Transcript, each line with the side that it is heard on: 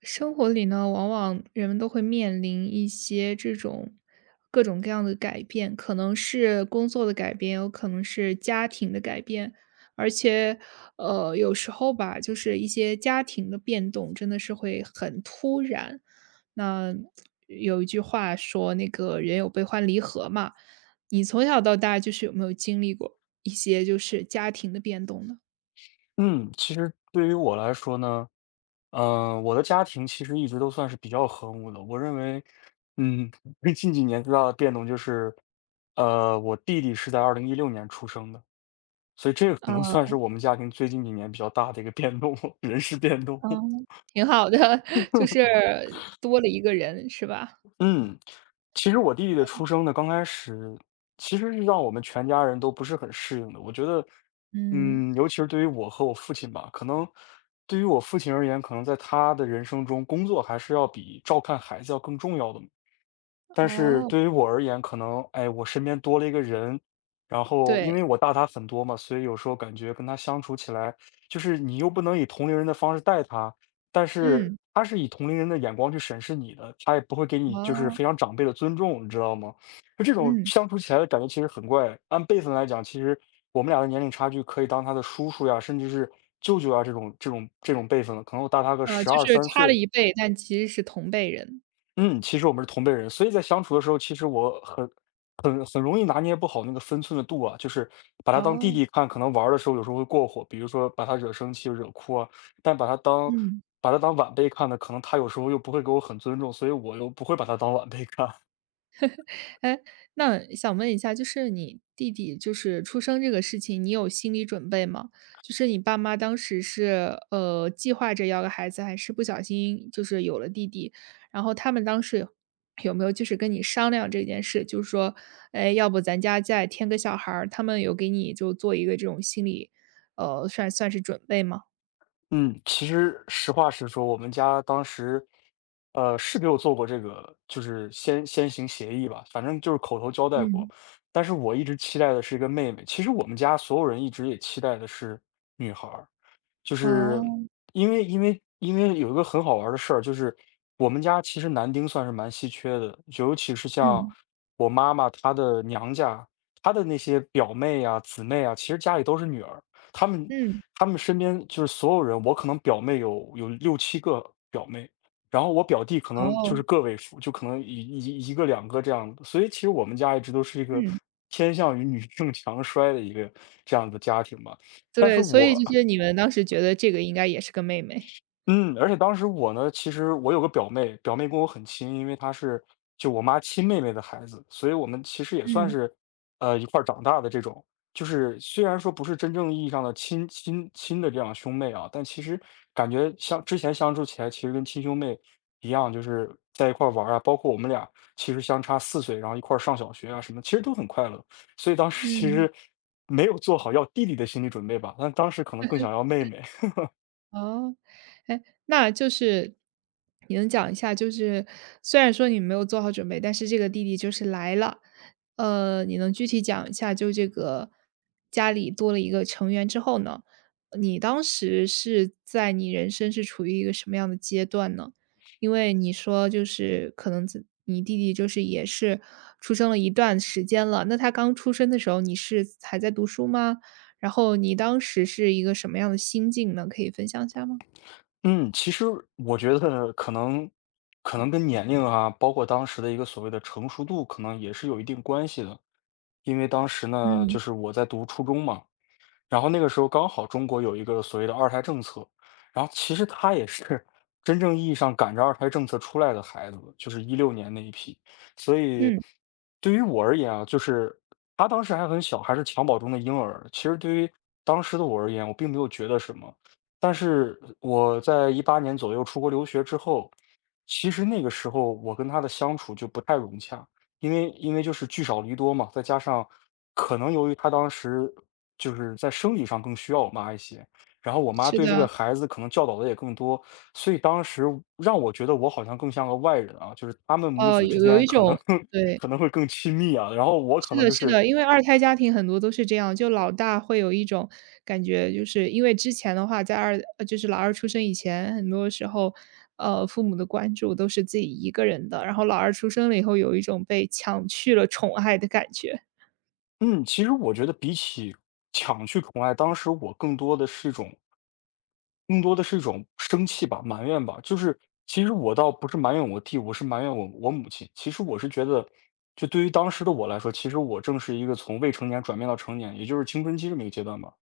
right: 生活里呢，往往人们都会面临一些这种各种各样的改变，可能是工作的改变，有可能是家庭的改变，而且，有时候吧，就是一些家庭的变动真的是会很突然。那有一句话说，那个人有悲欢离合嘛，你从小到大就是有没有经历过一些就是家庭的变动呢？
left: 嗯，其实对于我来说呢，我的家庭其实一直都算是比较和睦的，我认为。嗯，最近几年最大的变动就是，我弟弟是在2016年出生的，所以这个可能算
right: 啊、
left: 是我们家庭最近几年比较大的一个变动，人事变动。
right: 嗯，挺好的，就是多了一个人是吧？
left: 嗯，其实我弟弟的出生呢，刚开始其实是让我们全家人都不是很适应的，我觉得。
right: 嗯。
left: 尤其是对于我和我父亲吧，可能对于我父亲而言，可能在他的人生中，工作还是要比照看孩子要更重要的。但是
right: 哦，
left: 对于我而言，可能，哎，我身边多了一个人，然后因
right: 对，
left: 为我大他很多嘛，所以有时候感觉跟他相处起来，就是你又不能以同龄人的方式待他，但是
right: 嗯，
left: 他是以同龄人的眼光去审视你的，他也不会给你就是
right: 哦，
left: 非常长辈的尊重，你知道吗？就这种
right: 嗯。
left: 相处起来的感觉其实很怪。按辈分来讲，其实我们俩的年龄差距可以当他的叔叔呀，甚至是舅舅呀这种辈分了，可能我大他个十
right: 就
left: 二
right: 是
left: 三
right: 差了
left: 岁。
right: 一辈，但其实是同辈人。
left: 嗯，其实我们是同辈人，所以在相处的时候，其实我很容易拿捏不好那个分寸的度啊，就是把他当弟
right: 哦，
left: 弟看，可能玩儿的时候有时候会过火，比如说把他惹生气、惹哭啊，但把他当
right: 嗯。
left: 把他当晚辈看的，可能他有时候又不会给我很尊重，所以我又不会把他当晚辈看。
right: 哎，那想问一下，就是你弟弟就是出生这个事情，你有心理准备吗？就是你爸妈当时是计划着要个孩子，还是不小心就是有了弟弟？然后他们当时有没有就是跟你商量这件事？就是说，哎，要不咱家再添个小孩儿？他们有给你就做一个这种心理，算是准备吗？
left: 嗯，其实实话实说，我们家当时，是给我做过这个，就是先行协议吧，反正就是口头交代过。
right: 嗯，
left: 但是我一直期待的是一个妹妹，其实我们家所有人一直也期待的是女孩儿，就是
right: 哦，
left: 因为有一个很好玩儿的事儿，就是我们家其实男丁算是蛮稀缺的，尤其是像
right: 嗯
left: 我妈妈她的娘家，她的那些表妹啊、姊妹啊，其实家里都是女儿。他们
right: 嗯，
left: 他们身边就是所有人，我可能表妹有六七个表妹，然后我表弟可能就
right: 哦，
left: 是个位数，就可能一个两个这样的。所以其实我们家一直都是一个
right: 嗯，
left: 偏向于女性强 衰的一个这样的家庭吧。但是
right: 对，所以
left: 我
right: 就是你们当时觉得这个应该也是个妹妹，
left: 嗯，而且当时我呢，其实我有个表妹，表妹跟我很亲，因为她是就我妈亲妹妹的孩子，所以我们其实也算
right: 嗯。
left: 是一块儿长大的这种。就是虽然说不是真正意义上的亲的这样兄妹啊，但其实感觉之前相处起来，其实跟亲兄妹一样，就是在一块儿玩儿啊，包括我们俩其实相差4岁，然后一块儿上小学啊什么，其实都很快乐。所以当时其
right: 嗯，
left: 实没有做好要弟弟的心理准备吧，但当时可能更想要妹妹。
right: 哦，哎，那就是你能讲一下，就是虽然说你没有做好准备，但是这个弟弟就是来了，你能具体讲一下，就这个家里多了一个成员之后呢，你当时是在你人生是处于一个什么样的阶段呢？因为你说就是可能自你弟弟就是也是出生了一段时间了，那他刚出生的时候，你是还在读书吗？然后你当时是一个什么样的心境呢？可以分享一下吗？
left: 嗯，其实我觉得可能跟年龄啊，包括当时的一个所谓的成熟度，可能也是有一定关系的。因为当时呢，
right: 嗯。
left: 就是我在读初中嘛，然后那个时候刚好中国有一个所谓的二胎政策，然后其实他也是真正意义上赶着二胎政策出来的孩子，就是一六年那一批。所以
right: 嗯，
left: 对于我而言啊，就是他当时还很小，还是襁褓中的婴儿。其实对于当时的我而言，我并没有觉得什么。但是我在18年左右出国留学之后，其实那个时候我跟他的相处就不太融洽。因为就是聚少离多嘛，再加上可能由于她当时就是在生理上更需要我妈一些，然后我妈
right: 是
left: 对这个
right: 的，
left: 孩子可能教导的也更多，所以当时让我觉得我好像更像个外人啊，就是他们母子之
right: 有有
left: 间
right: 一
left: 可
right: 种
left: 能
right: 对，
left: 可能会更亲密啊，然后我可
right: 是
left: 能
right: 的
left: 就
right: 是
left: 是，
right: 的，因为二胎家庭很多都是这样，就老大会有一种感觉，就是因为之前的话，在就是老二出生以前，很多时候，父母的关注都是自己一个人的，然后老二出生了以后，有一种被抢去了宠爱的感觉。
left: 嗯，其实我觉得比起抢去宠爱，当时我更多的是一种生气吧、埋怨吧。就是其实我倒不是埋怨我弟，我是埋怨我母亲。其实我是觉得，就对于当时的我来说，其实我正是一个从未成年转变到成年，也就是青春期这么一个阶段吧。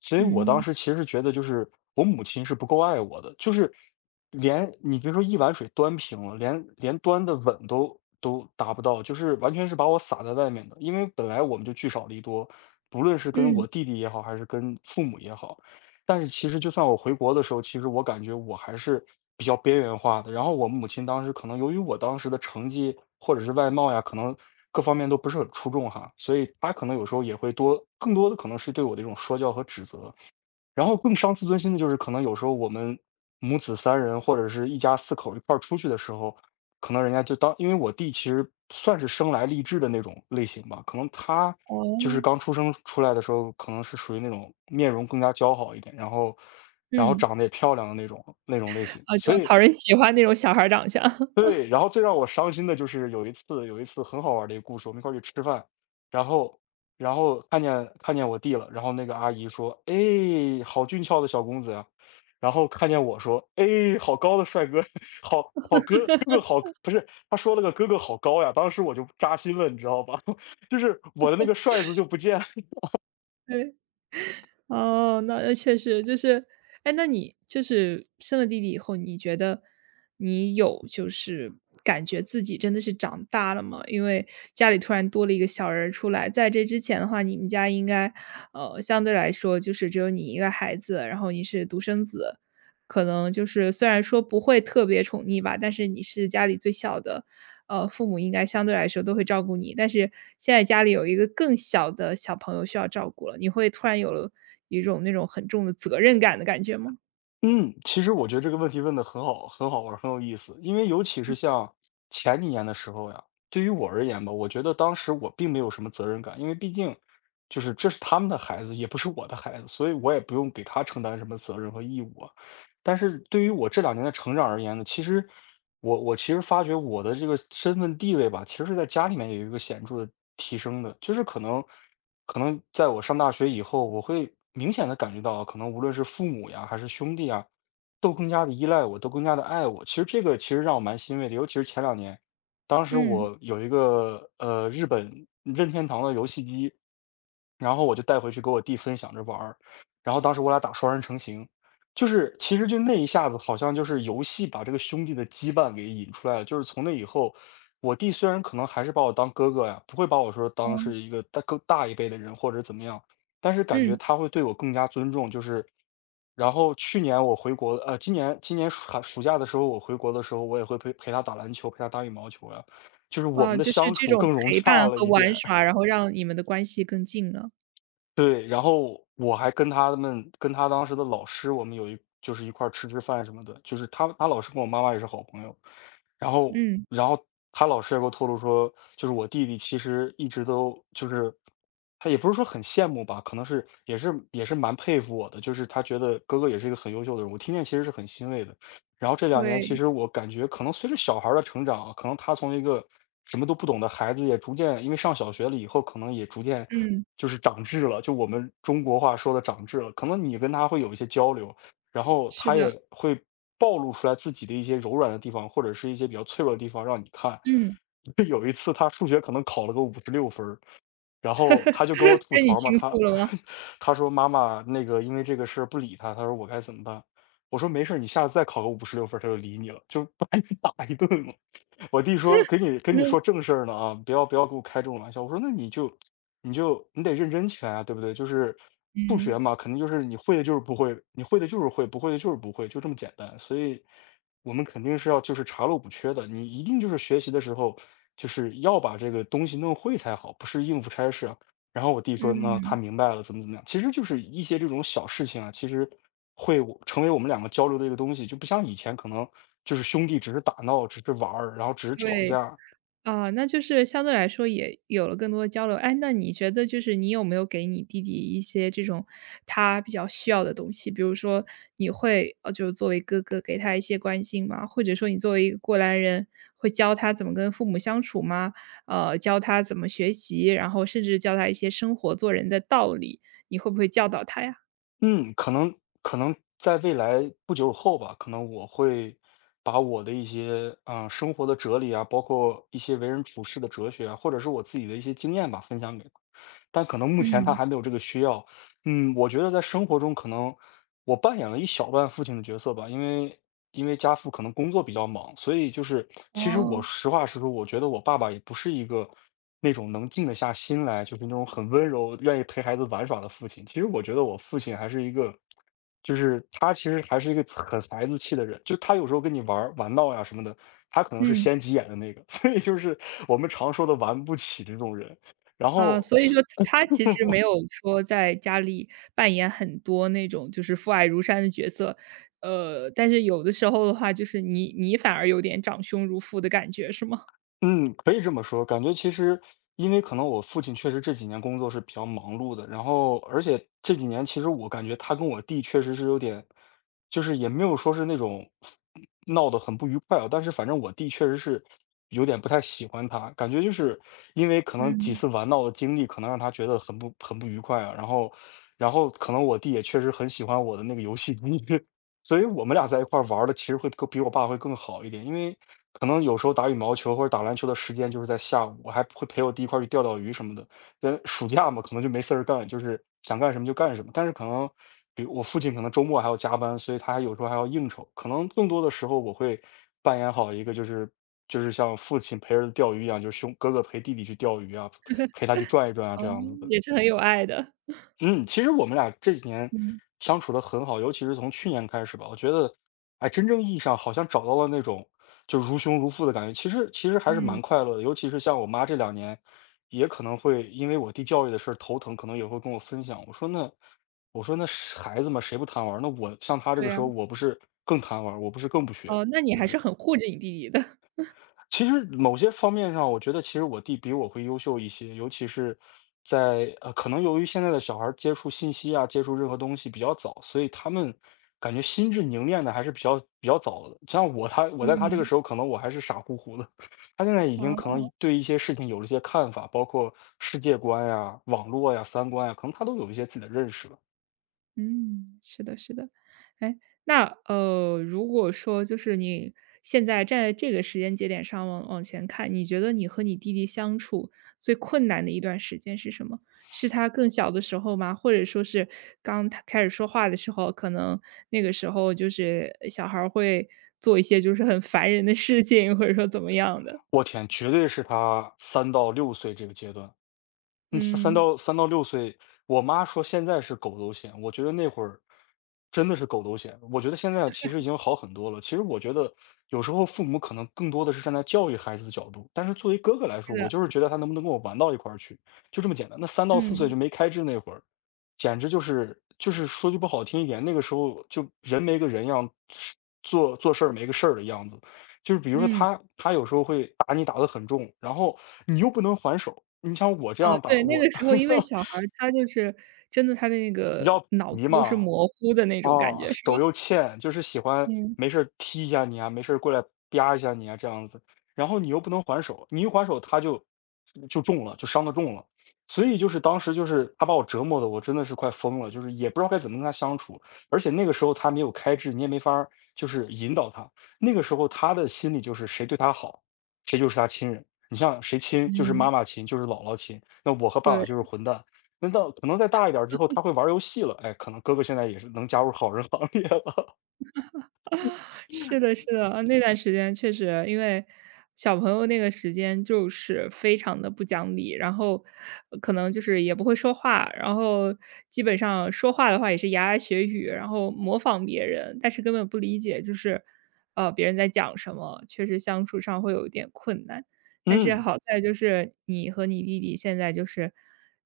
left: 所以我当
right: 嗯，
left: 时其实觉得，就是我母亲是不够爱我的，就是连你别说一碗水端平了，连端的稳都达不到，就是完全是把我撒在外面的。因为本来我们就聚少离多，不论是跟
right: 嗯，
left: 我弟弟也好，还是跟父母也好。但是其实就算我回国的时候，其实我感觉我还是比较边缘化的。然后我母亲当时可能由于我当时的成绩或者是外貌呀，可能各方面都不是很出众哈，所以她可能有时候也会更多的可能是对我的一种说教和指责。然后更伤自尊心的就是，可能有时候我们母子三人或者是一家四口一块儿出去的时候，可能人家就当因为我弟其实算是生来励志的那种类型吧，可能他就是
right: 哦，
left: 刚出生出来的时候，可能是属于那种面容更加姣好一点，然后
right: 嗯，
left: 长得也漂亮的那种类型，
right: 啊，就
left: 所以
right: 讨人喜欢那种小孩儿长相，
left: 对，然后最让我伤心的就是有一次很好玩儿的一个故事，我们一块儿去吃饭，然后看见我弟了，然后那个阿姨说："哎，好俊俏的小公子呀。"然后看见我说："哎，好高的帅哥，好好哥哥哥好。”不是，他说了个"哥哥好高呀"，当时我就扎心了，你知道吧？就是我的那个帅字就不见
right: 对。哦，那确实就是，哎，那你就是生了弟弟以后，你觉得你有就是感觉自己真的是长大了吗？因为家里突然多了一个小人儿出来，在这之前的话，你们家应该，相对来说就是只有你一个孩子，然后你是独生子，可能就是虽然说不会特别宠溺吧，但是你是家里最小的，父母应该相对来说都会照顾你。但是现在家里有一个更小的小朋友需要照顾了，你会突然有了一种那种很重的责任感的感觉吗？
left: 嗯，其实我觉得这个问题问的很好，很好玩儿很有意思。因为尤其是像前几年的时候呀，对于我而言吧，我觉得当时我并没有什么责任感，因为毕竟就是这是他们的孩子，也不是我的孩子，所以我也不用给他承担什么责任和义务啊。但是对于我这两年的成长而言呢，其实我其实发觉我的这个身份地位吧，其实是在家里面有一个显著的提升的，就是可能在我上大学以后，我会明显的感觉到，可能无论是父母呀，还是兄弟啊，都更加的依赖我，都更加的爱我。其实这个其实让我蛮欣慰的，尤其是前两年，当时
right: 嗯，
left: 我有一个日本任天堂的游戏机，然后我就带回去给我弟分享着玩儿，然后当时我俩打双人成行。就是其实就那一下子，好像就是游戏把这个兄弟的羁绊给引出来了。就是从那以后，我弟虽然可能还是把我当哥哥呀，不会把我说当是一个更大一辈的人或者怎么样，但是感觉
right: 嗯，
left: 他会对我更加尊重。就是，然后去年我回国，今年寒暑假的时候我回国的时候，我也会陪陪他打篮球，陪他打羽毛球呀。就是我
right: 啊，
left: 们的
right: 就是
left: 相
right: 这
left: 处
right: 种
left: 更融
right: 陪
left: 洽
right: 伴
left: 了
right: 和
left: 一
right: 玩
left: 点。
right: 耍，然后让你们的关系更近了。
left: 对，然后我还跟他当时的老师，我们有一就是一块儿吃吃饭什么的，就是他老师跟我妈妈也是好朋友，然后
right: 嗯，
left: 然后他老师也给我透露说，就是我弟弟其实一直都就是他也不是说很羡慕吧，可能是也是也是蛮佩服我的，就是他觉得哥哥也是一个很优秀的人，我听见其实是很欣慰的。然后这两年其
right: 对，
left: 实我感觉可能随着小孩儿的成长啊，可能他从一个什么都不懂的孩子，也逐渐因为上小学了以后，可能也逐渐
right: 嗯，
left: 就是长智了，就我们中国话说的长智了。可能你跟他会有一些交流，然后
right: 是
left: 他
right: 的，
left: 也会暴露出来自己的一些柔软的地方，或者是一些比较脆弱的地方让你看。
right: 嗯，
left: 有一次他数学可能考了个五十六分儿，然后他就跟我吐
right: 跟你
left: 槽嘛，
right: 倾
left: 他
right: 诉了吗？
left: 他说妈妈那个因为这个事儿不理他，他说我该怎么办？我说没事儿，你下次再考个五十六分儿他就理你了，就 把你打一顿了。我弟说跟你说 正事儿呢啊，不要给我开这种玩笑。我说那你得认真起来啊，对不对？就是数
right: 嗯，
left: 学
right: 嗯，
left: 嘛，肯定就是你会的就是不会，你会的就是会，不会的就是不会，就这么简单。所以我们肯定是要就是查漏补缺的，你一定就是学习的时候就是要把这个东西弄会才好，不是应付差事啊。然后我弟说，那
right: 嗯，
left: 他明白了，怎么怎么样。其实就是一些这种小事情啊，其实会我成为我们两个交流的一个东西，就不像以前可能就是兄弟只是打闹，只是玩儿，然后只是吵
right: 对。
left: 架。
right: 啊，那就是相对来说也有了更多的交流。哎，那你觉得就是你有没有给你弟弟一些这种他比较需要的东西？比如说你会，就是作为哥哥给他一些关心吗？或者说你作为一个过来人，会教他怎么跟父母相处吗？教他怎么学习，然后甚至教他一些生活做人的道理，你会不会教导他呀？
left: 嗯，可能在未来不久后吧，可能我会把我的一些啊、生活的哲理啊，包括一些为人处事的哲学啊，或者是我自己的一些经验吧，分享给他。但可能目前他
right: 嗯，
left: 还没有这个需要，嗯，我觉得在生活中可能我扮演了一小半父亲的角色吧，因为家父可能工作比较忙，所以就是其实我
right: 哦，
left: 实话实说，我觉得我爸爸也不是一个那种能静得下心来，就是那种很温柔、愿意陪孩子玩耍的父亲。其实我觉得我父亲还是一个，就是他其实还是一个很孩子气的人，就他有时候跟你玩儿玩闹呀什么的，他可能是
right: 嗯。
left: 先急眼的那个，所以就是我们常说的玩不起这种人。然
right: 啊，
left: 后
right: 所以说他其实没有说在家里扮演很多那种就是父爱如山的角色，但是有的时候的话，就是你反而有点长兄如父的感觉，是吗？
left: 嗯，可以这么说。感觉其实因为可能我父亲确实这几年工作是比较忙碌的，然后而且这几年其实我感觉他跟我弟确实是有点，就是也没有说是那种闹得很不愉快啊，但是反正我弟确实是有点不太喜欢他，感觉就是因为可能几
right: 嗯。
left: 次玩闹的经历，可能让他觉得很不愉快啊。然后可能我弟也确实很喜欢我的那个游戏机，所以我们俩在一块儿玩儿的，其实会更比我爸会更好一点，因为可能有时候打羽毛球或者打篮球的时间就是在下午，我还会陪我弟一块儿去钓钓鱼什么的。因为暑假嘛，可能就没事儿干，就是想干什么就干什么。但是可能，比如我父亲可能周末还要加班，所以他还有时候还要应酬。可能更多的时候，我会扮演好一个就是像父亲陪儿子钓鱼一样，就是哥哥陪弟弟去钓鱼啊，陪他去转一转啊
right: 哦，
left: 这样子的。
right: 也是很有爱的。
left: 嗯，其实我们俩这几年
right: 嗯。
left: 相处的很好，尤其是从去年开始吧，我觉得，哎，真正意义上好像找到了那种就如兄如父的感觉。其实还是
right: 嗯，
left: 蛮快乐的，尤其是像我妈这两年，也可能会因为我弟教育的事儿头疼，可能也会跟我分享。我说那是孩子嘛，谁不贪玩儿那我像他这
right: 对
left: 个
right: 呀，
left: 时候，我不是更贪玩儿我不是更不学？
right: 哦，那你还是很护着你弟弟的。
left: 其实某些方面上，我觉得其实我弟比我会优秀一些，尤其是在可能由于现在的小孩儿接触信息啊，接触任何东西比较早，所以他们感觉心智凝练的还是比较早的。像我我在他这个
right: 嗯。
left: 时候，可能我还是傻乎乎的，他现在已经可
right: 好。
left: 能对一些事情有了一些看法，包括世界观呀、网络呀、三观呀，可能他都有一些自己的认识了。
right: 嗯，是的，是的。哎，那如果说就是你现在站在这个时间节点上往前看，你觉得你和你弟弟相处最困难的一段时间是什么？是他更小的时候吗？或者说是刚他开始说话的时候，可能那个时候就是小孩儿会做一些就是很烦人的事情，或者说怎么样的？
left: 我天，绝对是他三到六岁这个阶段。嗯，三
right: 嗯，
left: 到三到六岁，我妈说现在是狗都嫌，我觉得那会儿真的是狗都嫌。我觉得现在其实已经好很多了，其实我觉得有时候父母可能更多的是站在教育孩子的角度，但是作为哥哥来
right: 是
left: 说，我
right: 的，
left: 就是觉得他能不能跟我玩到一块儿去，就这么简单。那3到4岁
right: 嗯
left: 就没开智那会儿，简直就是说句不好听一点，那个时候就人没个人样，做做事儿没个事儿的样子。就是比如说
right: 嗯。
left: 他有时候会打你打得很重，然后你又不能还手。你像我这
right: 哦，
left: 样打，
right: 对，那
left: 我
right: 个时候因为小孩儿他就是真的他的那
left: 你
right: 个
left: 要
right: 脑
left: 皮
right: 子都是
left: 嘛，
right: 模糊的那种感
left: 啊，
right: 觉，是吧？
left: 手又欠，就是喜欢
right: 嗯，
left: 没事儿踢一下你啊，没事儿过来啪一下你啊，这样子。然后你又不能还手，你一还手他就中了，就伤的重了。所以就是当时就是他把我折磨的，我真的是快疯了，就是也不知道该怎么跟他相处。而且那个时候他没有开智，你也没法儿就是引导他。那个时候他的心里就是谁对他好，谁就是他亲人。你像谁亲，就是妈
right: 嗯，
left: 妈亲，就是姥姥亲。那我和爸
right: 对，
left: 爸就是混蛋。那到可能再大一点儿之后，他会玩儿游戏了，哎，可能哥哥现在也是能加入好人行列了。
right: 是的，是的，啊那段时间确实，因为小朋友那个时间就是非常的不讲理，然后可能就是也不会说话，然后基本上说话的话也是牙牙学语，然后模仿别人，但是根本不理解就是，别人在讲什么，确实相处上会有一点困难。但是
left: 嗯，
right: 好在就是你和你弟弟现在就是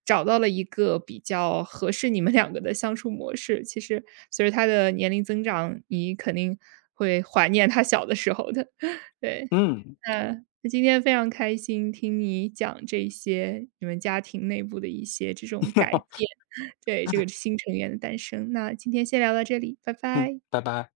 right: 找到了一个比较合适你们两个的相处模式。其实随着他的年龄增长，你肯定会怀念他小的时候的。对，
left: 嗯，
right: 那那今天非常开心听你讲这些你们家庭内部的一些这种改 变，对，这个新成员的诞生。那今天先聊到这里，拜
left: 嗯，
right: 拜。
left: 拜拜。